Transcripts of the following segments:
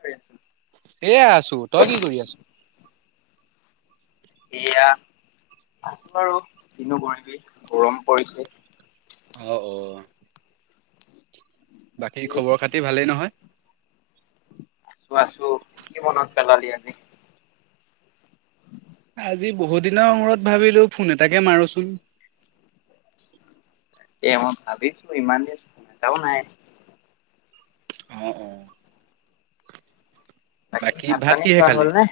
হয়। এয়া আছোঁ। তই কি কৰি আছ? সেয়া, আছোঁ আৰু, কিনো কৰিবি, গৰম পৰিছে। অ- অ, বাকী খবৰ খাতি ভালেই নহয়? অ, আছোঁ, কি মনত পেলালি আজি? আজি বহুত দিনৰ মূৰত ভাবিলোঁ ফোন এটাকে মাৰোঁচোন। এ মই ভাবিছোঁ, ইমান দিন ফোন এটাও নাই। অ- অ, বাকী ভাত পানী কিহে খোৱা খালি? হ'ল নে?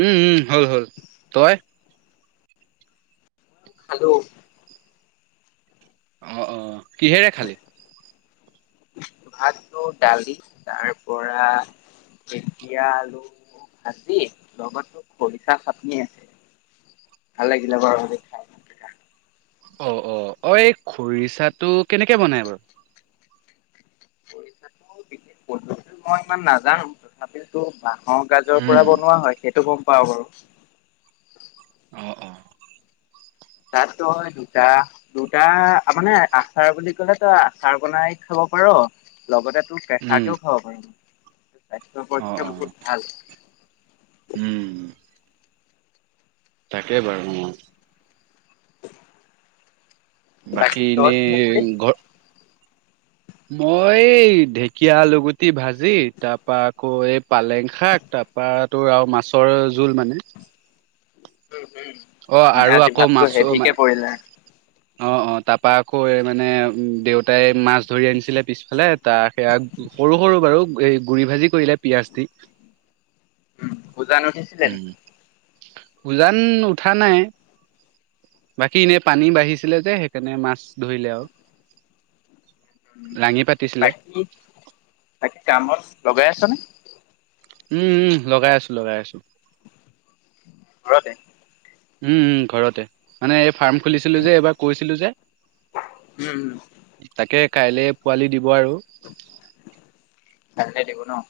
উম- উম হ'ল- হ'ল, তই? খালোঁ। অ- অ, কিহেৰে খালি? ভাতটো দালি, তাৰ পৰা জিকা, আলু ভাজি, লগত খৰিচা চাটনি আছে। ভাল লাগিলে বাৰু আজি খাই। অ', অ', অ' এই খৰিচাটো কেনেকে বনাই বাৰু। খৰিচাতো বিশেষ বন্ধু মই ইমান নাজানোঁ। তথাপিতো- অ' গাজৰ উম পৰা বনোৱা হয় সেইটো গ'ম পাওঁ বাৰু। অ', অ'। গাজ নহয় দুটা। দুটা মানে, আচাৰ বুলি ক'লে তই আচাৰ বনাই খাব পাৰ লগতে তোৰ উম কেচাকেও খাব পাৰি। স্বাস্থ্য অ অ পক্ষেও বহুত ভাল। উম'। তাকেই, বাৰু মই [unintelligible] বাকী তই কিহে খালি এনেই ঘৰত - মই এই ঢেকীয়া আলুগুটি ভাজি তাৰপা আকৌ' এই পালেং শাক ত' তাৰপাটো আৰু মাছৰ জোল মানে। উম', উম'। অ মানে আৰু আজি আকৌ ভাতটো মাছো হেভিকে মানে পৰিলে? অ', অ' তাৰ পৰা আকৌ এই মানে উ দেউতাই মাছ ছ ধৰি আনিছিলে পিছফালে, তাৰ সেইয়া সৰু সৰু বাৰু এই গুৰি ভাজি কৰিলে পিয়াঁজ দি। উম', উজান উঠিছিলে নেকি? উজান উঠা নাই। বাকী এনেই পানী বাঢ়িছিলে যে সেইকাৰণে মাছ ধৰিলে আৰু। লাঙি পাতিছিলে বাকী, বাকী তোৰ কামত লগাই আছনে? উম, উম' লগাই আছোঁ লগাই আছোঁ। ঘৰতে? উম', উম ঘৰতে, মানে এই ফাৰ্ম খুলিছিলোঁ যে এইবাৰ কৈছিলোঁ যে। উম উম, তাকে কাইলে পোৱালি দিব আৰু। কালিলৈ দিব ন?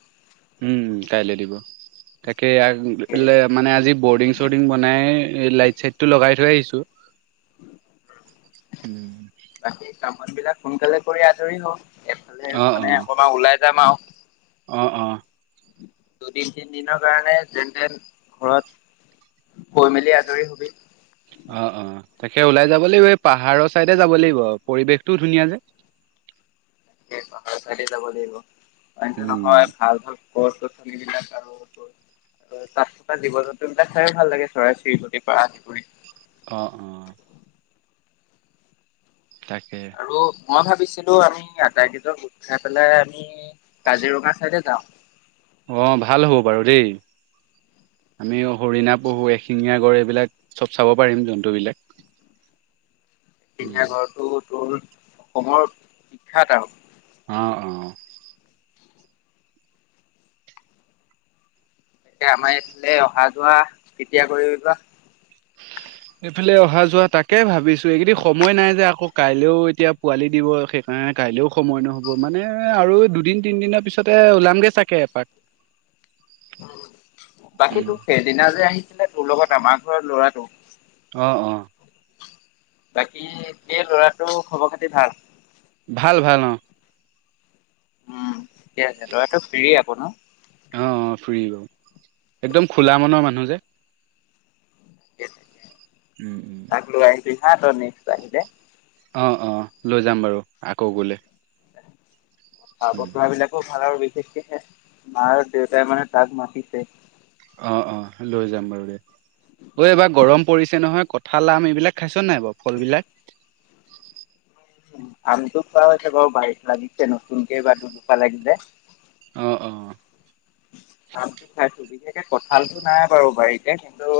উম, ' কাইলে দিব, তাকেই তাকে মানে আজি বৰ্ডিং - বৰ্ডং বনাই লাইট চাইট টো লগাই থৈ আহিছোঁ। বাকী কাম বন বিলাক সোনকালে কৰি আজৰি হ। এফালে অ অ মানে অকনমান ওলাই যাম আৰু। অ', অ'- দুদিন তিন দিনৰ কাৰণে যেনতেন ঘৰত কৈ মেলি আজৰি হবি। অ', অ' তাকে ওলাই যাব লাগিব। এই পাহাৰৰ চাইডে যাব লাগিব পৰিৱেশটোও ধুনীয়া যে। তাকে, পাহাৰ চাইদে যাব লাগিব অইনতো উম নহয় ভাল ভাল ক থ ন কাৰ [unintelligible] তাত থকা জীৱ জন্তু বিলাক চাইয়ো ভাল লাগে চৰাই চৰিকতি পাৰ আদি কৰি। অ', অ'- তাকে। আৰু মই ভাবিছিলোঁ আমি আটাইকেইজনক গোট খাই পেলাই আমি কাজিৰঙা চাইডে যাওঁ। অঁ ভাল হ'ব বাৰু দেই। আমি হৰিণা পহু এশিঙীয়া গড় এইবিলাক চব চাব পাৰিম জন্তু বিলাক। এঙিয়া গড়টোৰ তোৰ অসমৰ বিখ্যাত আৰু। অ', অ'- এতিয়া আমাৰ এইফালে অহা যোৱা কেতিয়া কৰিবিবা? এইফালে অহা যোৱা তাকে ভাবিছোঁ, এইকেইদিন সময় নাই যে আকৌ'। কাইলেও এতিয়া পোৱালি দিব, সেইকাৰণে কাইলেও সময় নহ'ব মানে আৰু দুদিন তিন দিনৰ পিছত তোৰ ওচৰতে ওলাম গে চাগে এপাক। [unintelligible] বাকী উম তোৰ সেইদিনা যে আহিছিলে তোৰ লগত আমাৰ ঘৰত ল'ৰাটো অ' অ'। বাকী সেই ল'ৰাটো খবৰ খাতি ভাল। ভাল ভাল অ'। উম, ঠিকে আছে। ল'ৰাটো ফ্ৰী অ'ক ন। অ' ফ্ৰী বাৰু, একদম খোলা মনৰ মানুহ যে। কেইট উম। উম তাক লৈ আহিব হা তই নেক্সট আহিলে। অ' অ' লৈ যাম বাৰু আকৌ গ'লে। কথা বতৰা বিলাকো ভাল আৰু বিশেষকেহে মা আৰু দেউতাই মানে তাক মাতিছে। অ' অ' লৈ যাম বাৰু দিয়া। ঐ এইবাৰ গৰম পৰিছে নহয়, কঁঠাল আম এইবিলাক খাইছোঁ নাই বাৰু ফল বিলাক। আমটোো খোৱা হৈছে বাৰু বাৰীত লাগিছে নতুনকে বা দু দুোপা লাগি যায়। আমটো খোৱা হৈছে বাৰু বাৰীত লাগিছে নতুনকে বা দু জোপা লাগিলে। অ' অ'। আামটো খাইছোঁ। বিশেষকে কঁঠালতো নাই বাৰু বাৰীতে কিন্তু।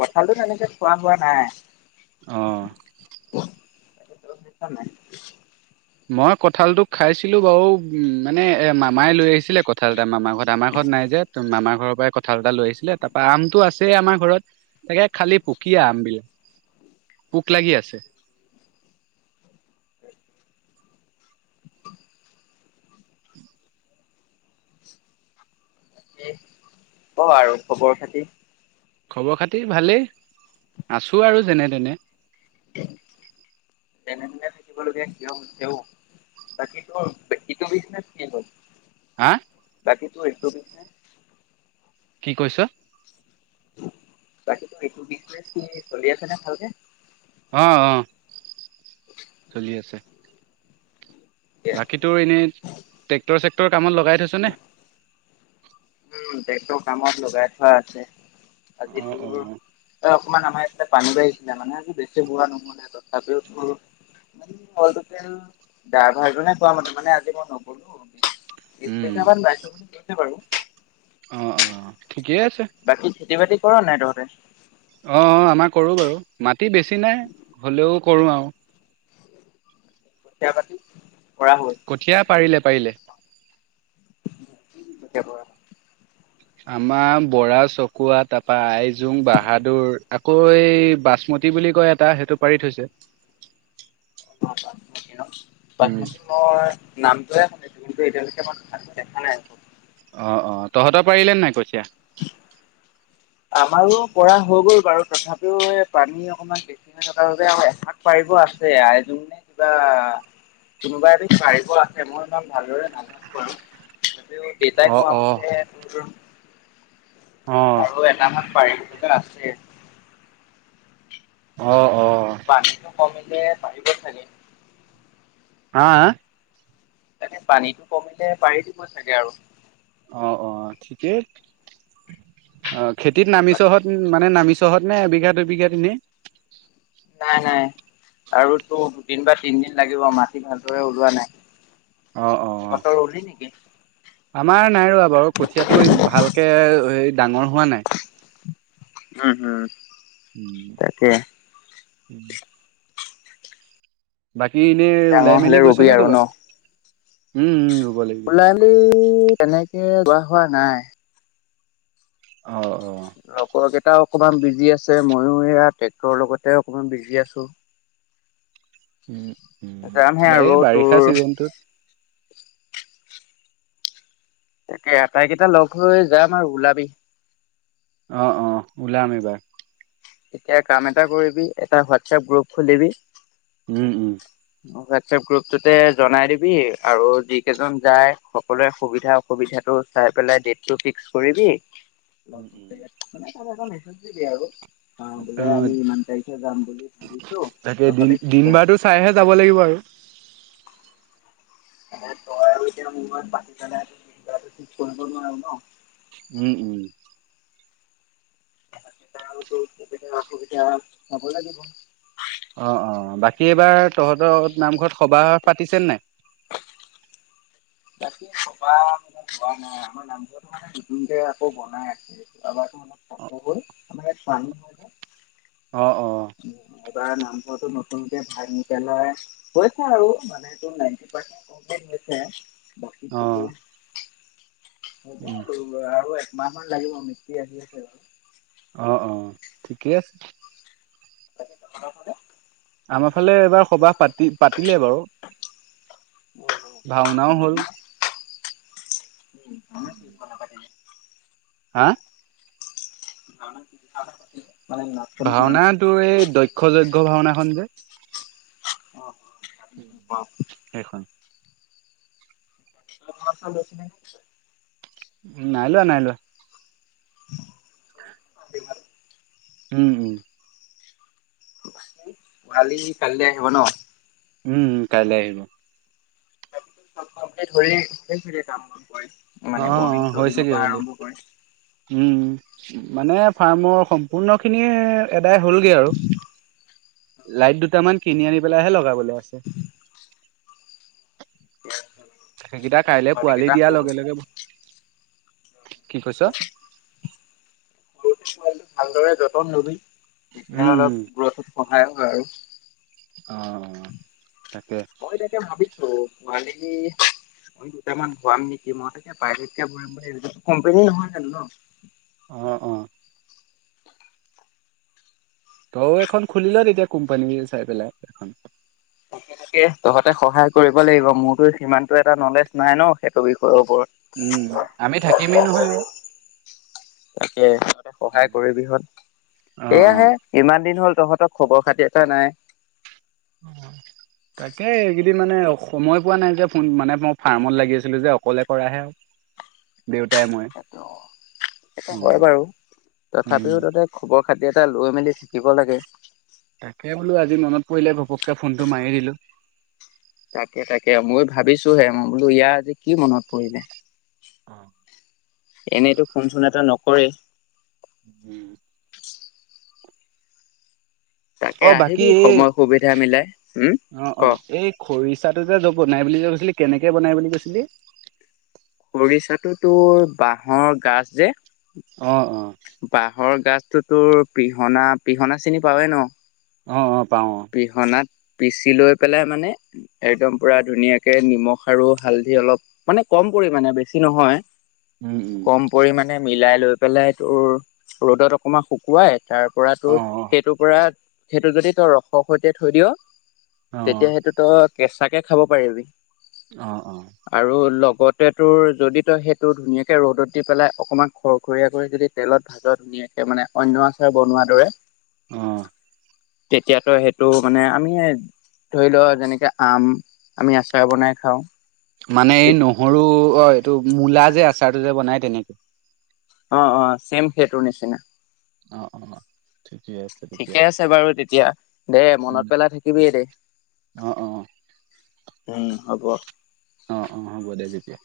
কঁঠালতো তেনেকে খোৱা হোৱা নাই। অ'। তই খাইছোঁ নে নাই? মই কঁঠাল টোক খাইছিলোঁ বাৰু মানে এই মামাই লৈ আহিছিলে কঠ কঁঠাল এটা মামাৰ ঘৰত আমাৰ ঘৰত নাই যে তোৰ মামাৰ ঘৰৰ পৰা ক কঁঠাল এটা লৈ আহিছিলে। তাৰ পৰা আমটো আছে আমাৰ ঘৰত, তাকে খালি পুকীয়া আম বিলাক। পোক লাগি আছে। কি ক'ৰ আৰু খবৰ খাতি? খবৰ খাতি ভালেই আছোঁ আৰু যেনে তেনে। যেনে তেনে থাকিব লাগিয়া কিয় হৈছে ঔ। বাকীটো সিটো ব্ৰিজনেছ কি হ'ল। হা বাকী তোৰ এইটো ব্ৰিজনেছ। কি কৈছোঁ? বাকী টোৰ এইটো ব্ৰিজনেছ কি চলি আছে নে ভালকে? অ' অ'। চলি আছে। বাকী তোৰ এনেই ট্ৰেক্টৰ চেক্টৰ কামত লগাই থৈছোঁ নে। উম, ট্ৰেক্টৰ কামত লগাই থোৱা আছে, অ', আজিতো। অ'। এই অকণমান ইফালে পানী বাঢ়িছিলে। মানে আজি বেছি বোৱা নহ'লে তথাপিওঁ তোৰ অল টোতেল ডাইৰভাৰ জনে কোৱা মতে মানে আজি মই নগলোঁ। বিশ উম বিঘা মান বাইছোঁ গৈছে বাৰু। অ' অ' ঠিকেই আছে। বাকী খেতি বাতি কৰোঁ নে তহঁতে? অ' আমাৰ কৰোঁ বাৰু মাটি বেছি নাই, হ'লেও কৰোঁ আৰু কঠিয়া পাতি পৰা হ'ল। কঠিয়া পাৰিলে পাৰিলে। [unintelligible] ৰা। আমাৰ বৰা, চকুৱা, তাপা আইজোং, বাহাদুৰ আকৌ এই বাচমতি তি বুলি কয়, এটা সেইটো পাৰি থৈছে। অ, [unintelligible] উম নামটোহে শুনিছো, কিন্তু এতিয়ালৈকে মই ভালকৈ দেখা নাই [unintelligible] অঁ, অঁ, তহঁতৰ পাৰিলে নাই কঠীয়া? আমাৰো পৰা হৈ গ'ল বাৰু, তথাপিও এই পানী অকমাণ বে [unintelligible] আৰু এভাগ পাৰিব আছে আইজোং নে কিবা। কোনোবা এবিধ পাৰিব আছে, মই ইমান ভালদৰে নাজানো বাৰু। তথাপিও পিতাই অ কোৱা অ মতে, মোৰো অঁ। আও এটা মান পাৰি থকা আছে। অ, অ। পানীটো কমিলে পাৰিব চাগে। আঁ, আঁ? তাকে, পানীতটো কমিলে পাৰি দিব চাগে আৰু। অ, অ ঠিকেই। অ, খেতিত নামিছহঁত, মানে নামিছহঁত নে এবিঘা দুবিঘাত ইনেই? নাই, নাই, আৰু টো দুদিন বা তিনদিন লাগিব মাটি ভালদৰে ওলোৱা নাই। অ, অ তহঁতৰ ৰুলি নেকি? আমাৰ নাই ৰোৱা তো আৰু কঠিয়াটো এই ভালকে, হেৰি ডাঙৰ হোৱা নাই। উম, উম। উম, তাকে। উম। বাকী ইনেই ডাঙৰ হ'লে ওলাই-মেলি গৈছ ৰুবি নে আৰু ন? কৰ'বাত? উম, উম ৰুব লাগিব। ওলাই- মেলি তেনেকে, যোৱা হোৱা নাই। অ। লগৰ কেইটাও অকমান বিজি আছে, ময়ো সেয়া ট্ৰেক্টৰৰ লগতে অকমান বিজি আছো। উম, উম। যামহে আৰু এই বাৰিষা তোৰ চিজনটোত তাকে, আটাইকেইটা লগ হৈ যাম আৰু, ওলাবি। অঁ, অঁ, ওলাম এইবাৰ। এতিয়া কাম এটা কৰিবি, এটা হোৱাটছাপ গ্ৰুপ খুলিবি উম, উম। হোৱাটছাপ গ্ৰুপটোতে জনাই দিবি। আৰু যি কেইজন যায় সকলোৱৰে সুবিধা সুবিধাটো চাই পেলাই ডেটটো ফিক্স কৰিবি লগ উম উম। মানে, তোমাৰ তাত এটা মেছেজ দি দিয়া আক। আ, বোলে অঁ আমি ইমান তাৰিখে যাম বুলি ভাবিছো, তাকে দিন তহঁতে কি দিন ক? বাৰটো চাইহে যাব লাগিব আৰু। অকল তই আৰু এতিয়া মোৰ [unintelligible] পাতি পেনাই ঠিক কৰিব নোৱাৰো ন। উম, উম। তাৰোটো সুবিধা-অসুবিধা চাব লাগিব। অ, অ, বাকী এইবাৰ তহঁতৰ নামঘৰত সবাহ পাতিছেন নাই? বাকী সবাহ মানে পতা নাই, আমাৰ নামঘৰতো মানে নতুনকে আকৌ বনাই আছে। আমাৰটো অলপ চাপৰ হ'ল, আমাৰ ইয়াত পানী হয় অ, অ। এইবাৰ নামঘৰটো নতুনকে ভাঙি পেলাই হৈছে আৰু, মানে এইটো নাইণ্টি পাৰ্চন্ত কমপ্লিট হৈছে। বাকীটো অ'। হ'ব আৰু, আৰু একমাহ মান লাগিব, মিস্ত্ৰী আহি আছে বাৰু। অ', অ', ঠিকেই আছে। [unintelligible] আমাৰ ফালে এবাৰ সবাহ পাতি, পাতিলে বাৰু। অ', অ', ভাওনাও হ'ল। আমাৰ [inaudible] হা? [inaudible] ভাওনা পাতিলে? ভাওনা টো এই দক্ষ যজ্ঞ ভাওনাখন যে। অ'। সেইখন। [inaudible] নাই লোৱা, নাই লোৱা। [inaudible] উম, উম। কালি, কাইলে আহিব ন'? উম, উম, কাইলে আহিব। [unintelligible] মানে বৰদিন চৰদিন অ অ পৰা হৈছেগে আৰম্ভ হ'লে কৰি। উম, মানে ফাৰ্মৰ সম্পূৰ্ণ খিনিয়ে এদাই হ'লগে আৰু। লাইট দুটামান কিনি আনি পেলাইহে লগাবলৈ লাগিব। সেইকিটা কাইলে পোৱালি কেইটা দিয়া সৰু লগে-লগে, কি কৈছ? [unintelligible] ভালদৰে যতন লবি। তেতিয়া উম অলপ উম গ্ৰষ্ঠত সহায় হয় আৰু। অ', অ', তাকে। মই তাকে ভাবিছোঁ, মানে কি আমি দুটা মান ভৰাম নিকি মই, প্ৰাইভেট কে ভৰাম বুলি ভাবিছোঁ, কোম্পানী নহয় জানোঁ ন'। অ', অ'। তইও এখন খুলি ল' তেতিয়া কোম্পানী চাই পেলাই, এখন। তাকে, তাকে, তহঁতে সহায় কৰিব লাগিব, মোৰতো সিমানতটো এটা নলেজ নাই ন', সেইটো বিষয়ৰ ওপৰত। উম, আমি থাকিমেই নহয়। তাকে, তহঁতে সহায় কৰিবি হয়, অ এয়া অ হে। ইমান দিন হ'ল তহঁতৰ খবৰ খাতি এটা নাই। অ'। তাকে, এইকেইদিন মানে সময় পোৱা নাই যে, ফোন মানে মই ফাৰ্মত লাগি আছিলোঁ যে, অকলে কৰাহে আৰু। দেউতাই মই হেইটো উম হয় বাৰু, উম তথাপিও তাতে খবৰ-খাতি এটা লৈ মেলি শিকিব লাগে। তাকে বোলো, আজি মনত পৰিলে ভপককে ফোনটো মাৰি দিলোঁ। তাকে, তাকে, মই ভাবিছোঁহে, মই বোলো ইয়াৰ আজি কি মনত পৰিলে। এনেইটো ফোন-চোন এটা নকৰে। উম। তাকে অ', আহিবি বাকী, সময় সুবিধা মিলাই উম। অ', ক অ', এই খৰিচাটো যে য বনাই বুলি কৈছিলি, কেনেকে বনাই বুলি কৈছিলি? খৰিচাটো তোৰ বাঁহৰ গাজ যে অ‌ অ বাঁহৰ গাজতো তোৰ পিহনা, পিহনা চিনি পাওৱে ন? অ অ পাওঁ অ পিহনাত পিচি লৈ পেলাই মানে একদম পুৰা ধুনীয়াকে নিমখ আৰু হালধি অলপ মানে কম পৰিমাণে বেছি নহয় উম উম কম পৰিমাণে মিলাই লৈ পেলাই, তোৰ ৰ'দত অকণমান শুকুৱাই তাৰপৰা অ তোৰ সেইটোৰ পৰা, সেইটো যদি তই ৰসৰ সৈতে থৈ দিয় অ তেতিয়া সেইটো তই কেঁচাকে খাব পাৰিবি। অ অ আৰু লগত সেইটোৰ যদি তই সেইটো ধুনীয়াকৈ ৰ'দত দি পেলাই অকণমান খৰখৰীয়া কৰি যদি তেলত ভাজৰ ধুনীয়াকে, মানে অন্য আচাৰ বনোৱা দৰে। অ তেতিয়াতো সেইটো মানে আমি ধৰি ল, যেনেকে আম আমি আচাৰ বনাই খাও। মানে এই নহৰু, অ'এইটো মূলা যে আচাৰটো যে বনাই তেনেকে। অ অ ছেম সেইটোৰ নিচিনা। অ অ ঠিকে আছে তেতিয়া ঠিকে আছে বাৰু তেতিয়া দেই উম মনত পেলাই থাকিবিয়ে দেই। অ অ উম হ'ব। অ অ হ'ব দে তেতিয়া।